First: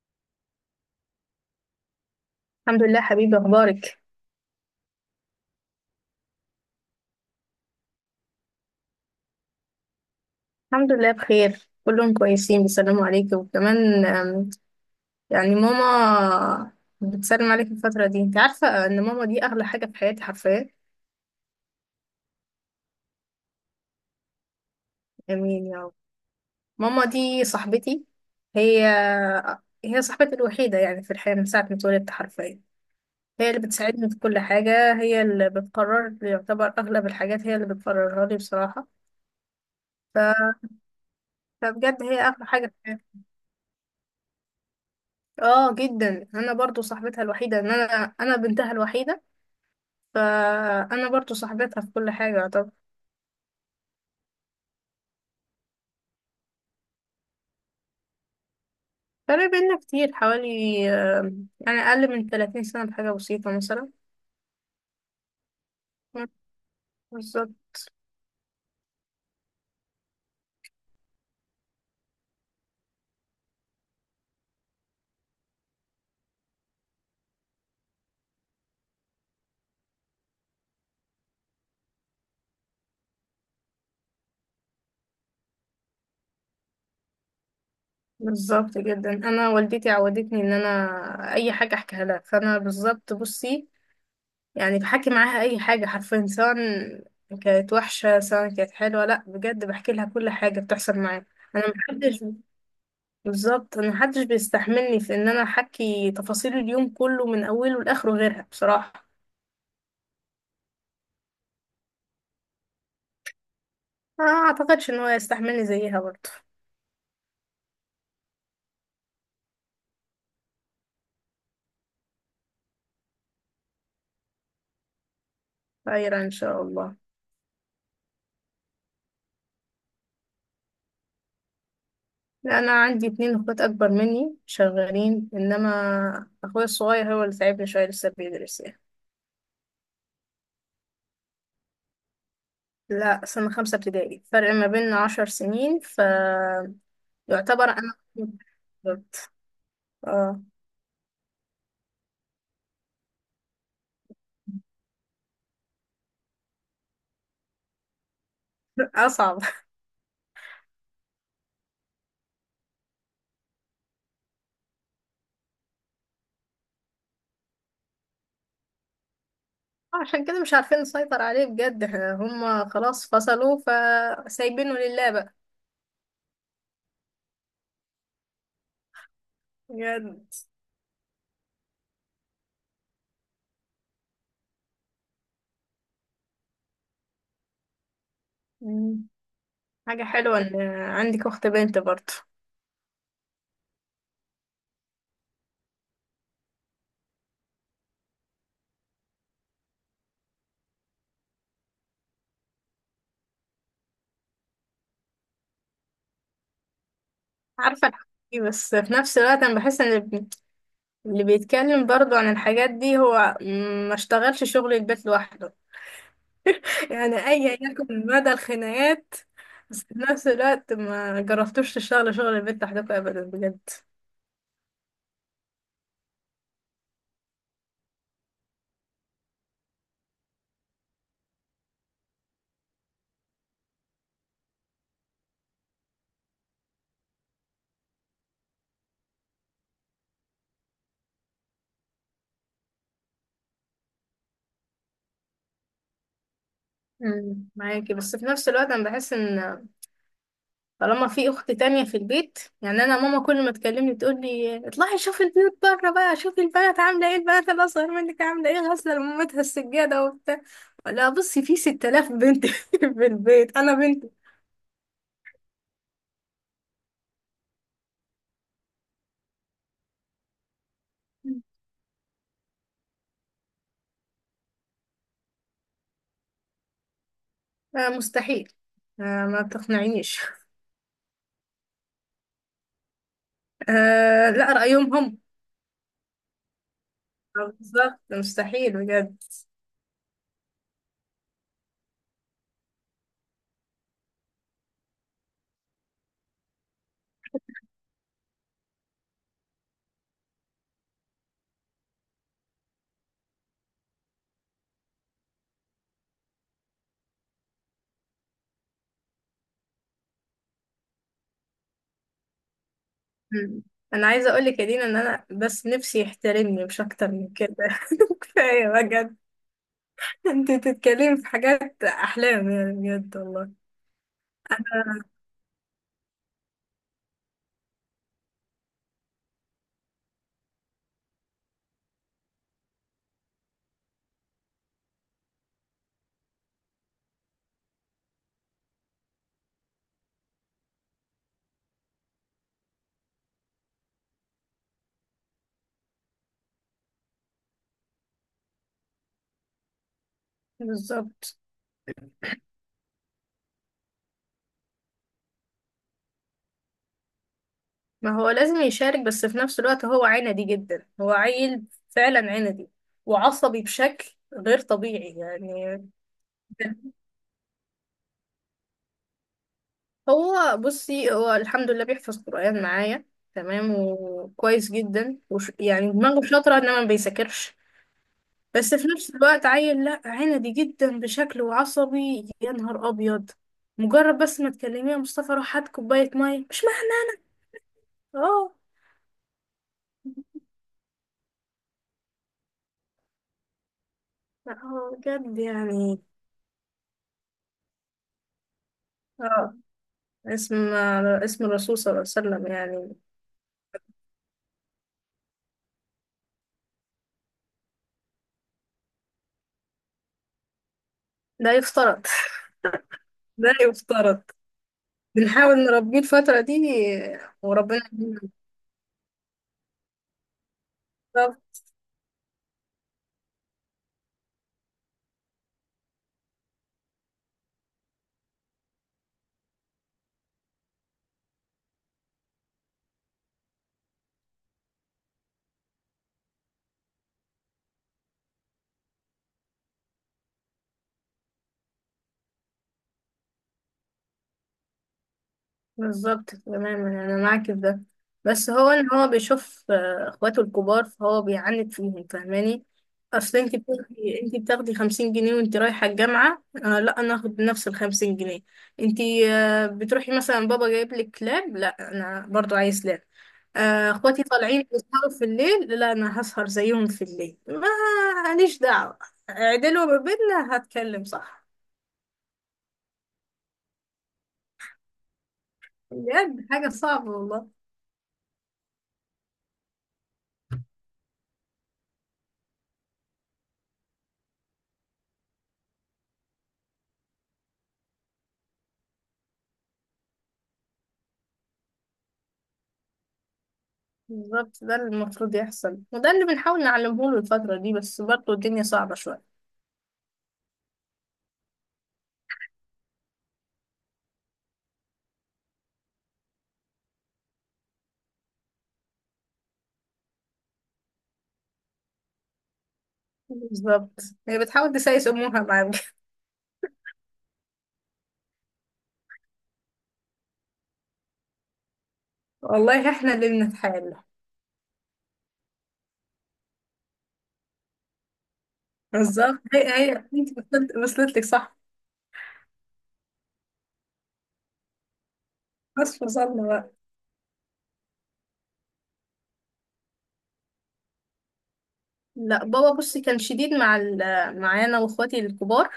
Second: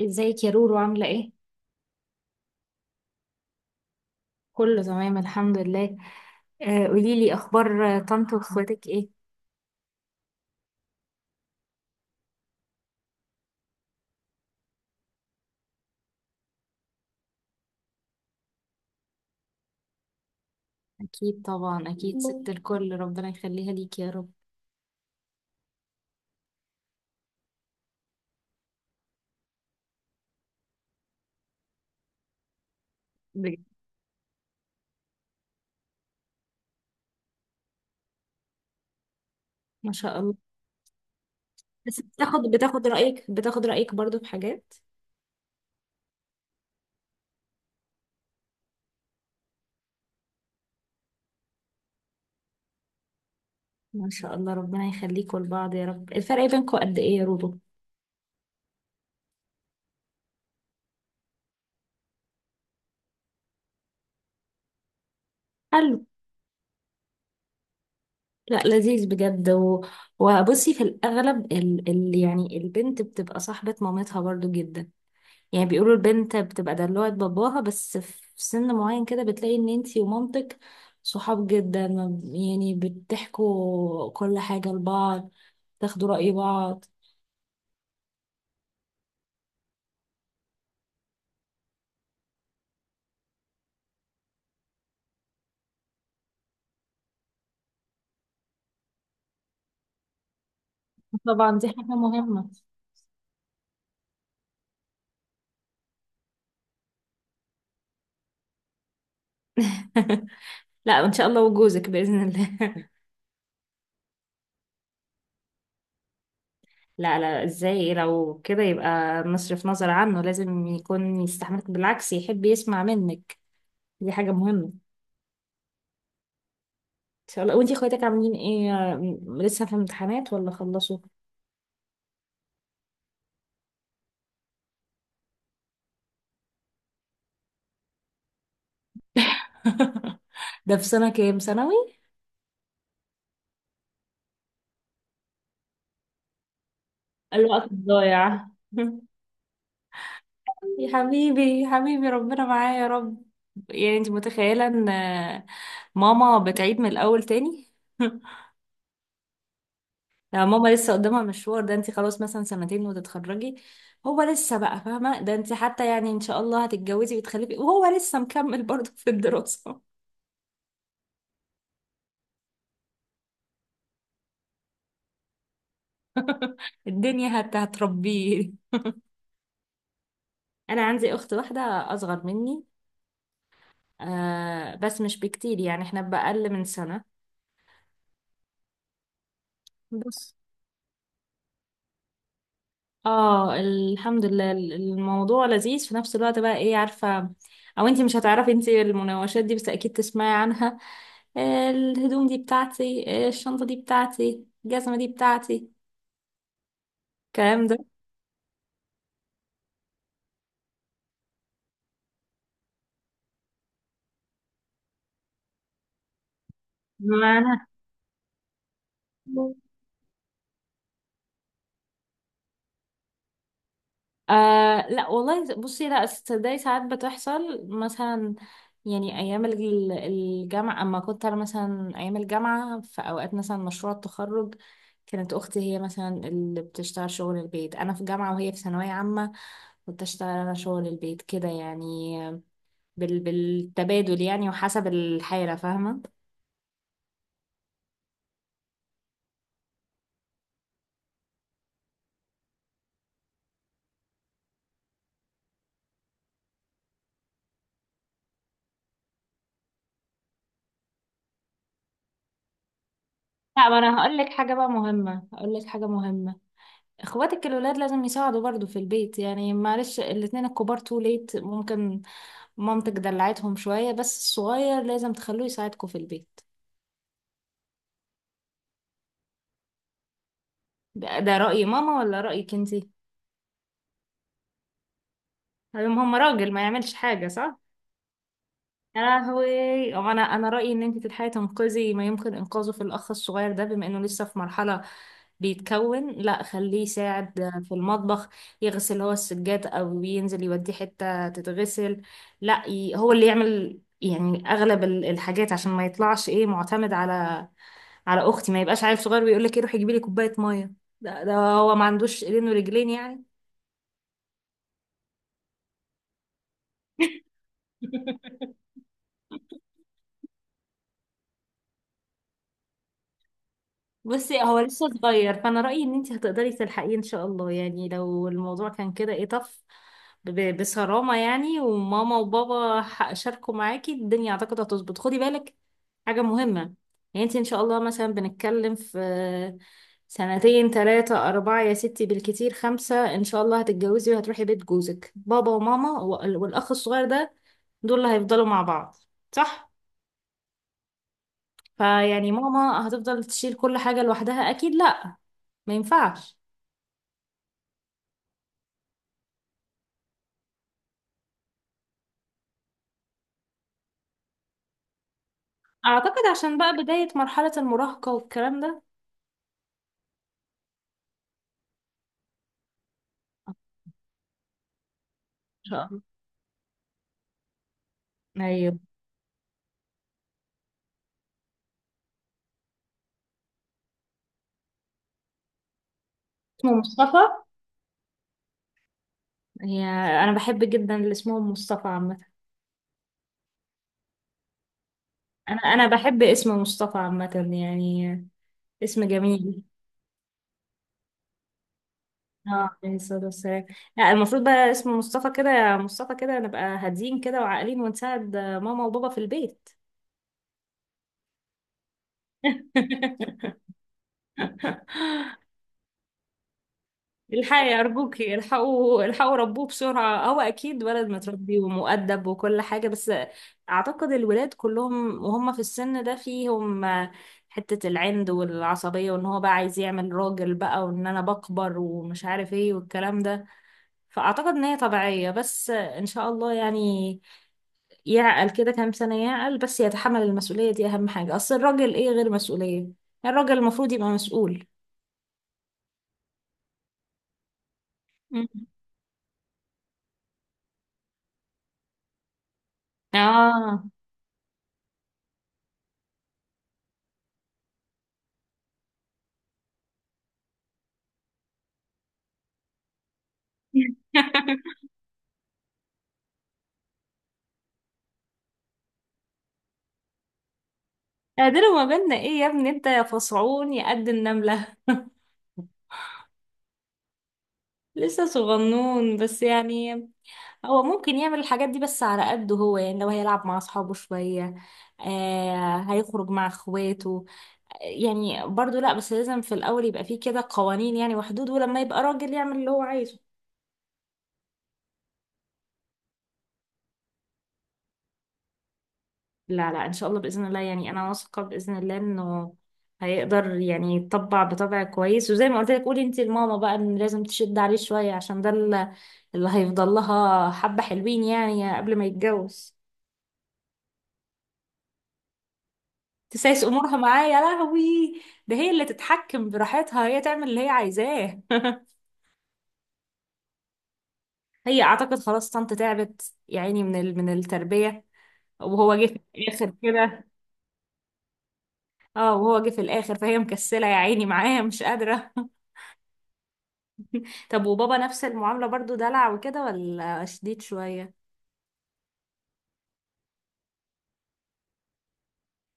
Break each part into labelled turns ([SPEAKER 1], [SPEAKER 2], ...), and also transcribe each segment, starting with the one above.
[SPEAKER 1] ازيك يا رورو، عاملة ايه؟
[SPEAKER 2] الحمد لله حبيبي. أخبارك
[SPEAKER 1] كله تمام الحمد لله. آه قوليلي اخبار، طنط واخواتك ايه؟
[SPEAKER 2] الحمد لله بخير، كلهم كويسين بيسلموا عليك. وكمان يعني ماما بتسلم عليك الفترة دي. انت عارفة ان ماما دي أغلى حاجة في حياتي حرفيا.
[SPEAKER 1] اكيد طبعا، اكيد ست الكل، ربنا يخليها ليك يا رب.
[SPEAKER 2] امين يا رب. ماما دي صاحبتي. هي هي صاحبتي الوحيدة يعني في الحياة من ساعة ما اتولدت حرفيا. هي اللي
[SPEAKER 1] بجد.
[SPEAKER 2] بتساعدني في كل حاجة، هي اللي بتقرر، يعتبر أغلب الحاجات هي اللي بتقررها لي بصراحة.
[SPEAKER 1] ما شاء الله.
[SPEAKER 2] ف...
[SPEAKER 1] بس
[SPEAKER 2] فبجد هي
[SPEAKER 1] بتاخد
[SPEAKER 2] أغلى حاجة في
[SPEAKER 1] بتاخد
[SPEAKER 2] حياتي.
[SPEAKER 1] رأيك بتاخد رأيك برضو في حاجات.
[SPEAKER 2] اه جدا، انا برضو صاحبتها الوحيدة، ان انا بنتها الوحيدة، فأنا برضو صاحبتها في كل حاجة. طب،
[SPEAKER 1] ما شاء الله، ربنا يخليكوا لبعض يا رب. الفرق بينكوا قد ايه يا رورو؟
[SPEAKER 2] فرق بينا كتير، حوالي آه، يعني أقل من 30 سنة بحاجة بسيطة مثلا.
[SPEAKER 1] حلو.
[SPEAKER 2] مم، بالظبط
[SPEAKER 1] لا لذيذ بجد وبصي، في الاغلب يعني البنت بتبقى صاحبة مامتها برضو جدا. يعني بيقولوا البنت بتبقى دلوعة باباها، بس في سن معين كده بتلاقي ان انتي ومامتك صحاب جدا، ما ب- يعني بتحكوا كل حاجة لبعض، تاخدوا رأي بعض.
[SPEAKER 2] بالظبط جدا، أنا والدتي عودتني إن أنا أي حاجة أحكيها لها، فأنا بالظبط. بصي يعني بحكي معاها أي حاجة حرفيا، سواء كانت وحشة سواء كانت حلوة، لأ بجد بحكي لها كل حاجة بتحصل معايا.
[SPEAKER 1] طبعا
[SPEAKER 2] أنا
[SPEAKER 1] دي حاجة
[SPEAKER 2] محدش
[SPEAKER 1] مهمة.
[SPEAKER 2] بالظبط أنا محدش بيستحملني في إن أنا أحكي تفاصيل اليوم كله من أوله لآخره غيرها بصراحة.
[SPEAKER 1] لا ان شاء الله، وجوزك بإذن الله.
[SPEAKER 2] ما اعتقدش ان هو يستحملني زيها برضه.
[SPEAKER 1] لا لا، ازاي؟ لو كده يبقى مصرف نظر عنه، لازم يكون يستحملك، بالعكس يحب يسمع منك. دي حاجة مهمة.
[SPEAKER 2] خير ان شاء الله.
[SPEAKER 1] ان شاء الله. وانتي اخواتك عاملين ايه؟ لسه في امتحانات ولا خلصوا؟
[SPEAKER 2] انا عندي اتنين اخوات اكبر مني شغالين، انما اخويا الصغير هو اللي تعبني شويه، لسه بيدرس يعني.
[SPEAKER 1] ده في سنة كام ثانوي؟
[SPEAKER 2] لا سنه خمسه ابتدائي، فرق ما بيننا 10 سنين، فيعتبر
[SPEAKER 1] الوقت
[SPEAKER 2] انا
[SPEAKER 1] الضايع.
[SPEAKER 2] بالظبط. اه.
[SPEAKER 1] يا حبيبي يا حبيبي، ربنا معايا يا رب. يعني انت متخيلة ان ماما بتعيد من الاول تاني؟
[SPEAKER 2] اصعب.
[SPEAKER 1] لا، ماما لسه قدامها مشوار. ده انت خلاص مثلا سنتين وتتخرجي، هو لسه، بقى فاهمة؟ ده انت حتى يعني ان شاء الله هتتجوزي وتخلفي وهو لسه مكمل برضه في الدراسة.
[SPEAKER 2] عشان كده مش عارفين نسيطر عليه بجد، احنا هم خلاص فصلوا، فسايبينه لله بقى.
[SPEAKER 1] الدنيا هتربيه.
[SPEAKER 2] بجد.
[SPEAKER 1] انا عندي اخت واحدة اصغر مني. آه بس مش بكتير، يعني احنا بأقل من سنة.
[SPEAKER 2] مم. حاجه
[SPEAKER 1] بس.
[SPEAKER 2] حلوه ان عندك اخت بنت برضه.
[SPEAKER 1] اه الحمد لله، الموضوع لذيذ في نفس الوقت بقى، ايه عارفة؟ او انتي مش هتعرفي انتي، المناوشات دي بس اكيد تسمعي عنها. الهدوم دي بتاعتي، الشنطة دي بتاعتي، الجزمة دي بتاعتي، الكلام ده.
[SPEAKER 2] عارفة الحاجات دي، بس في نفس الوقت أنا بحس إن اللي بيتكلم برضه عن الحاجات دي هو ما اشتغلش شغل البيت لوحده. يعني أيا
[SPEAKER 1] معنى،
[SPEAKER 2] يكن مدى الخناقات، بس في نفس الوقت ما جربتوش تشتغلوا شغل البيت لوحدكم أبدا بجد.
[SPEAKER 1] آه لا والله. بصي، لا تصدقي، ساعات بتحصل مثلا. يعني ايام الجامعه، اما كنت انا مثلا ايام الجامعه في اوقات مثلا مشروع التخرج، كانت اختي هي مثلا اللي بتشتغل شغل البيت، انا في جامعه وهي في ثانويه عامه، كنت اشتغل انا شغل البيت كده يعني. بالتبادل يعني، وحسب الحاله، فاهمه.
[SPEAKER 2] معاكي، بس في نفس الوقت أنا بحس إن طالما في اخت تانية في البيت يعني. انا ماما كل ما تكلمني تقول لي اطلعي شوفي البيوت بره بقى، شوفي البنات عامله ايه، البنات الاصغر منك عامله ايه، غاسله لمامتها السجاده وبتاع. لا بصي، في 6000 بنت في البيت،
[SPEAKER 1] لا،
[SPEAKER 2] انا
[SPEAKER 1] ما انا
[SPEAKER 2] بنت.
[SPEAKER 1] هقول لك حاجه بقى مهمه، هقول لك حاجه مهمه. اخواتك الولاد لازم يساعدوا برضو في البيت يعني، معلش الاتنين الكبار تو ليت ممكن مامتك دلعتهم شوية، بس الصغير لازم تخلوه يساعدكم في البيت.
[SPEAKER 2] آه مستحيل. آه ما تقنعينيش.
[SPEAKER 1] ده رأي ماما ولا رأيك انتي؟
[SPEAKER 2] آه لا، رأيهم هم.
[SPEAKER 1] هم راجل ما يعملش حاجة.
[SPEAKER 2] بالظبط مستحيل
[SPEAKER 1] يا
[SPEAKER 2] بجد.
[SPEAKER 1] لهوي. هو انا رايي ان انت تلحقي تنقذي ما يمكن انقاذه في الاخ الصغير ده، بما انه لسه في مرحله بيتكون. لا خليه يساعد في المطبخ، يغسل هو السجاد او ينزل يوديه حته تتغسل. لا ي... هو اللي يعمل يعني اغلب الحاجات، عشان ما يطلعش ايه معتمد على اختي. ما يبقاش عيل صغير بيقول لك ايه، روحي جيبي لي كوبايه ميه. ده هو ما عندوش ايدين ورجلين يعني؟
[SPEAKER 2] مم. انا عايزه اقول لك يا دينا ان انا بس نفسي يحترمني، مش اكتر من كده. كفايه بجد، انت تتكلمي في حاجات احلام يعني بجد والله.
[SPEAKER 1] بصي هو لسه صغير، فانا رايي ان انت هتقدري تلحقيه ان شاء الله. يعني لو الموضوع كان كده ايه طف، بصرامه يعني، وماما وبابا شاركوا معاكي الدنيا، اعتقد هتظبط. خدي بالك، حاجه مهمه. يعني انت ان شاء الله مثلا بنتكلم في سنتين ثلاثة أربعة يا ستي، بالكتير خمسة، إن شاء الله هتتجوزي وهتروحي بيت جوزك. بابا وماما والأخ الصغير ده، دول اللي هيفضلوا مع بعض. صح؟
[SPEAKER 2] بالظبط،
[SPEAKER 1] فيعني ماما هتفضل تشيل كل حاجة لوحدها؟ أكيد لأ، ما ينفعش.
[SPEAKER 2] ما هو لازم يشارك، بس في نفس الوقت هو عندي جدا، هو عيل فعلا عندي وعصبي بشكل غير طبيعي يعني.
[SPEAKER 1] أعتقد عشان بقى بداية مرحلة المراهقة والكلام ده.
[SPEAKER 2] هو بصي هو الحمد لله بيحفظ قرآن معايا، تمام وكويس جدا، وش
[SPEAKER 1] إن شاء
[SPEAKER 2] يعني
[SPEAKER 1] الله.
[SPEAKER 2] دماغه شاطرة، انما ما بيذاكرش. بس
[SPEAKER 1] أيوه.
[SPEAKER 2] في نفس الوقت عيل لا عندي جدا بشكل، وعصبي يا نهار ابيض. مجرد بس ما تكلميه يا مصطفى روح هات كوباية مية، مش
[SPEAKER 1] اسمه
[SPEAKER 2] محتاج.
[SPEAKER 1] مصطفى.
[SPEAKER 2] اه.
[SPEAKER 1] هي. أنا بحب جدا اللي اسمه مصطفى عامة.
[SPEAKER 2] لا هو بجد
[SPEAKER 1] أنا
[SPEAKER 2] يعني.
[SPEAKER 1] بحب اسم مصطفى عامة يعني، اسم
[SPEAKER 2] اه،
[SPEAKER 1] جميل.
[SPEAKER 2] اسم اسم الرسول صلى الله عليه وسلم
[SPEAKER 1] اه،
[SPEAKER 2] يعني.
[SPEAKER 1] عليه الصلاة والسلام. لا المفروض بقى، اسم مصطفى كده مصطفى كده، نبقى هاديين كده وعاقلين، ونساعد ماما وبابا في البيت.
[SPEAKER 2] لا يفترض. لا يفترض، بنحاول نربيه الفترة دي.
[SPEAKER 1] الحقي
[SPEAKER 2] وربنا يهديه.
[SPEAKER 1] أرجوكي، الحقوا الحقوا، ربوه بسرعة. هو أكيد ولد متربي ومؤدب وكل حاجة، بس أعتقد الولاد كلهم وهم في السن ده فيهم حتة العند والعصبية، وإن هو بقى عايز يعمل راجل بقى، وإن أنا بكبر ومش عارف إيه والكلام ده. فأعتقد إن هي طبيعية، بس إن شاء الله يعني يعقل كده كام سنة، يعقل بس يتحمل المسؤولية دي، أهم حاجة. أصل الراجل إيه غير مسؤولية؟ الراجل المفروض يبقى مسؤول.
[SPEAKER 2] بالظبط تماما، انا معاك في ده.
[SPEAKER 1] مم.
[SPEAKER 2] بس هو ان هو بيشوف اخواته الكبار فهو بيعاند فيهم، فاهماني؟ اصل انت
[SPEAKER 1] آه.
[SPEAKER 2] بتاخدي انت بتاخدي 50 جنيه وانت رايحه الجامعه، آه لا انا اخد نفس ال 50 جنيه انت. آه بتروحي مثلا بابا جايب لك كلاب، لا انا برضو عايز كلاب. اخواتي طالعين يسهروا في الليل، لا انا هسهر زيهم في الليل، ما ليش دعوة. عدلوا ما بيننا هتكلم صح.
[SPEAKER 1] قادر مجالنا ايه يا ابني انت يا فصعون يا قد النملة؟
[SPEAKER 2] بجد حاجة صعبة والله.
[SPEAKER 1] لسه صغنون بس يعني. هو ممكن يعمل الحاجات دي بس على قده هو يعني، لو هيلعب مع اصحابه شوية آه، هيخرج مع اخواته، يعني برضو لا، بس لازم في الاول يبقى فيه كده قوانين يعني وحدود، ولما يبقى راجل يعمل اللي هو عايزه.
[SPEAKER 2] بالظبط ده اللي المفروض يحصل، وده اللي بنحاول نعلمه له الفترة دي، بس برضه الدنيا صعبة شوية.
[SPEAKER 1] لا لا ان شاء الله باذن الله، يعني انا واثقه باذن الله انه هيقدر يعني يطبع بطبع كويس. وزي ما قلت لك، قولي انت لماما بقى ان لازم تشد عليه شويه، عشان ده اللي هيفضل لها. حبه حلوين يعني قبل ما يتجوز.
[SPEAKER 2] بالظبط. هي بتحاول تسايس أمورها معاك.
[SPEAKER 1] تسايس امورها معاه؟ يا لهوي. ده هي اللي تتحكم براحتها، هي تعمل اللي هي عايزاه.
[SPEAKER 2] والله احنا اللي بنتحايل.
[SPEAKER 1] هي اعتقد خلاص طنط تعبت يا عيني من من التربيه، وهو جه في
[SPEAKER 2] بالظبط. هي
[SPEAKER 1] الاخر
[SPEAKER 2] هي
[SPEAKER 1] كده.
[SPEAKER 2] انت وصلت لك صح.
[SPEAKER 1] اه وهو جه في الاخر، فهي مكسله يا عيني معاه مش قادره.
[SPEAKER 2] بس وصلنا بقى.
[SPEAKER 1] طب وبابا نفس المعاملة برضو، دلع وكده ولا شديد شوية؟
[SPEAKER 2] لا بابا بصي كان شديد مع معايا انا واخواتي الكبار.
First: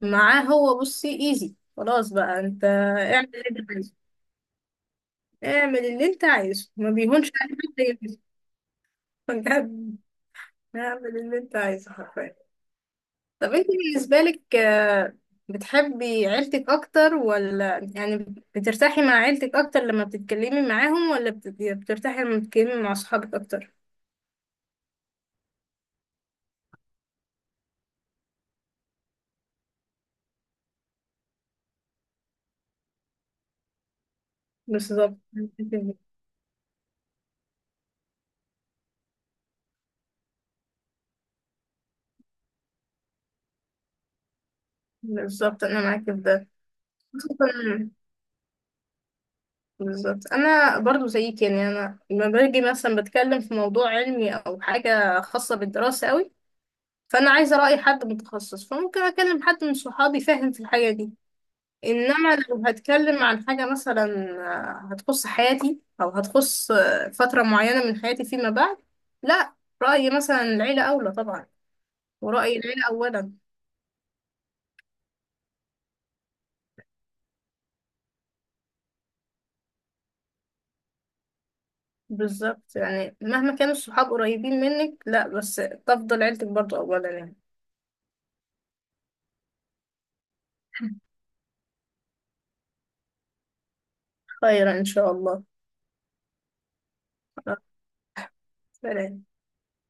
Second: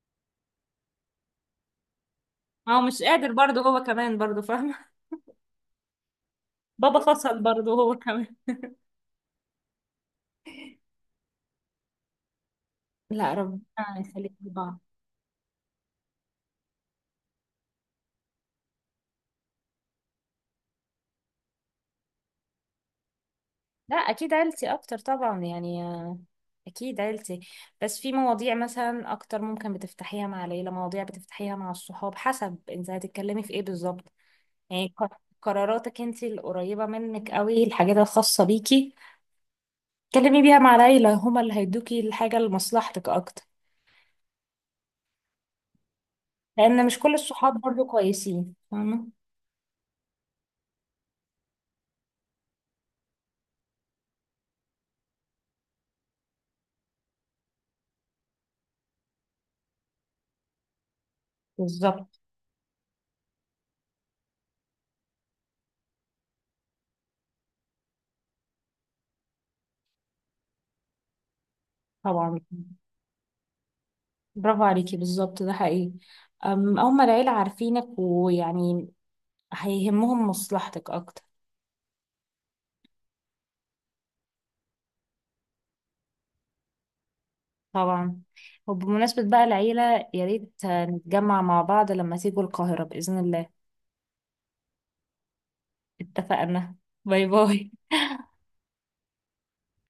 [SPEAKER 2] معاه هو بصي ايزي، خلاص بقى انت
[SPEAKER 1] هو مش قادر
[SPEAKER 2] اعمل اللي
[SPEAKER 1] برضه
[SPEAKER 2] انت
[SPEAKER 1] هو
[SPEAKER 2] عايزه.
[SPEAKER 1] كمان برضه، فاهمة.
[SPEAKER 2] اعمل اللي انت عايزه ما
[SPEAKER 1] بابا
[SPEAKER 2] بيهونش
[SPEAKER 1] فصل
[SPEAKER 2] عليك
[SPEAKER 1] برضه
[SPEAKER 2] حتى
[SPEAKER 1] هو
[SPEAKER 2] يمشي.
[SPEAKER 1] كمان.
[SPEAKER 2] بجد. اعمل اللي انت عايزه حرفيا.
[SPEAKER 1] لا
[SPEAKER 2] طب
[SPEAKER 1] رب
[SPEAKER 2] انت
[SPEAKER 1] آه
[SPEAKER 2] بالنسبة
[SPEAKER 1] يخليك
[SPEAKER 2] لك
[SPEAKER 1] لبعض.
[SPEAKER 2] بتحبي عيلتك اكتر، ولا يعني بترتاحي مع عيلتك اكتر لما بتتكلمي معاهم، ولا بترتاحي لما بتتكلمي مع صحابك اكتر؟
[SPEAKER 1] لا اكيد عيلتي اكتر طبعا يعني، اكيد عيلتي. بس في مواضيع مثلا اكتر ممكن بتفتحيها مع العيله، مواضيع بتفتحيها مع الصحاب، حسب انت هتتكلمي في ايه بالظبط. يعني
[SPEAKER 2] بالظبط.
[SPEAKER 1] قراراتك انت القريبه منك قوي، الحاجات الخاصه بيكي، اتكلمي بيها مع العيله، هما اللي هيدوكي الحاجه لمصلحتك اكتر،
[SPEAKER 2] بالظبط انا معاكي في ده.
[SPEAKER 1] لان مش كل الصحاب برضو
[SPEAKER 2] خصوصاً-
[SPEAKER 1] كويسين، فاهمه.
[SPEAKER 2] بالظبط انا برضو زيك يعني. انا لما باجي مثلا بتكلم في موضوع علمي او حاجة خاصة بالدراسة قوي، فانا عايزة رأي حد متخصص، فممكن اكلم حد من صحابي فاهم في الحاجة دي.
[SPEAKER 1] بالظبط.
[SPEAKER 2] انما لو هتكلم عن حاجة مثلا هتخص حياتي، او هتخص فترة معينة من حياتي فيما بعد، لا، رأيي مثلا العيلة اولى طبعا.
[SPEAKER 1] طبعا.
[SPEAKER 2] ورأي العيلة اولا.
[SPEAKER 1] برافو عليكي، بالظبط ده حقيقي. أم، أول ما العيلة عارفينك، ويعني هيهمهم مصلحتك أكتر.
[SPEAKER 2] بالظبط، يعني مهما كانوا الصحاب قريبين منك، لا بس تفضل عيلتك برضو اولا يعني.
[SPEAKER 1] طبعا. وبمناسبة بقى العيلة، يا ريت نتجمع مع بعض لما تيجوا القاهرة بإذن الله.
[SPEAKER 2] خيرا ان شاء الله.
[SPEAKER 1] اتفقنا. باي
[SPEAKER 2] آه،
[SPEAKER 1] باي.
[SPEAKER 2] سلام.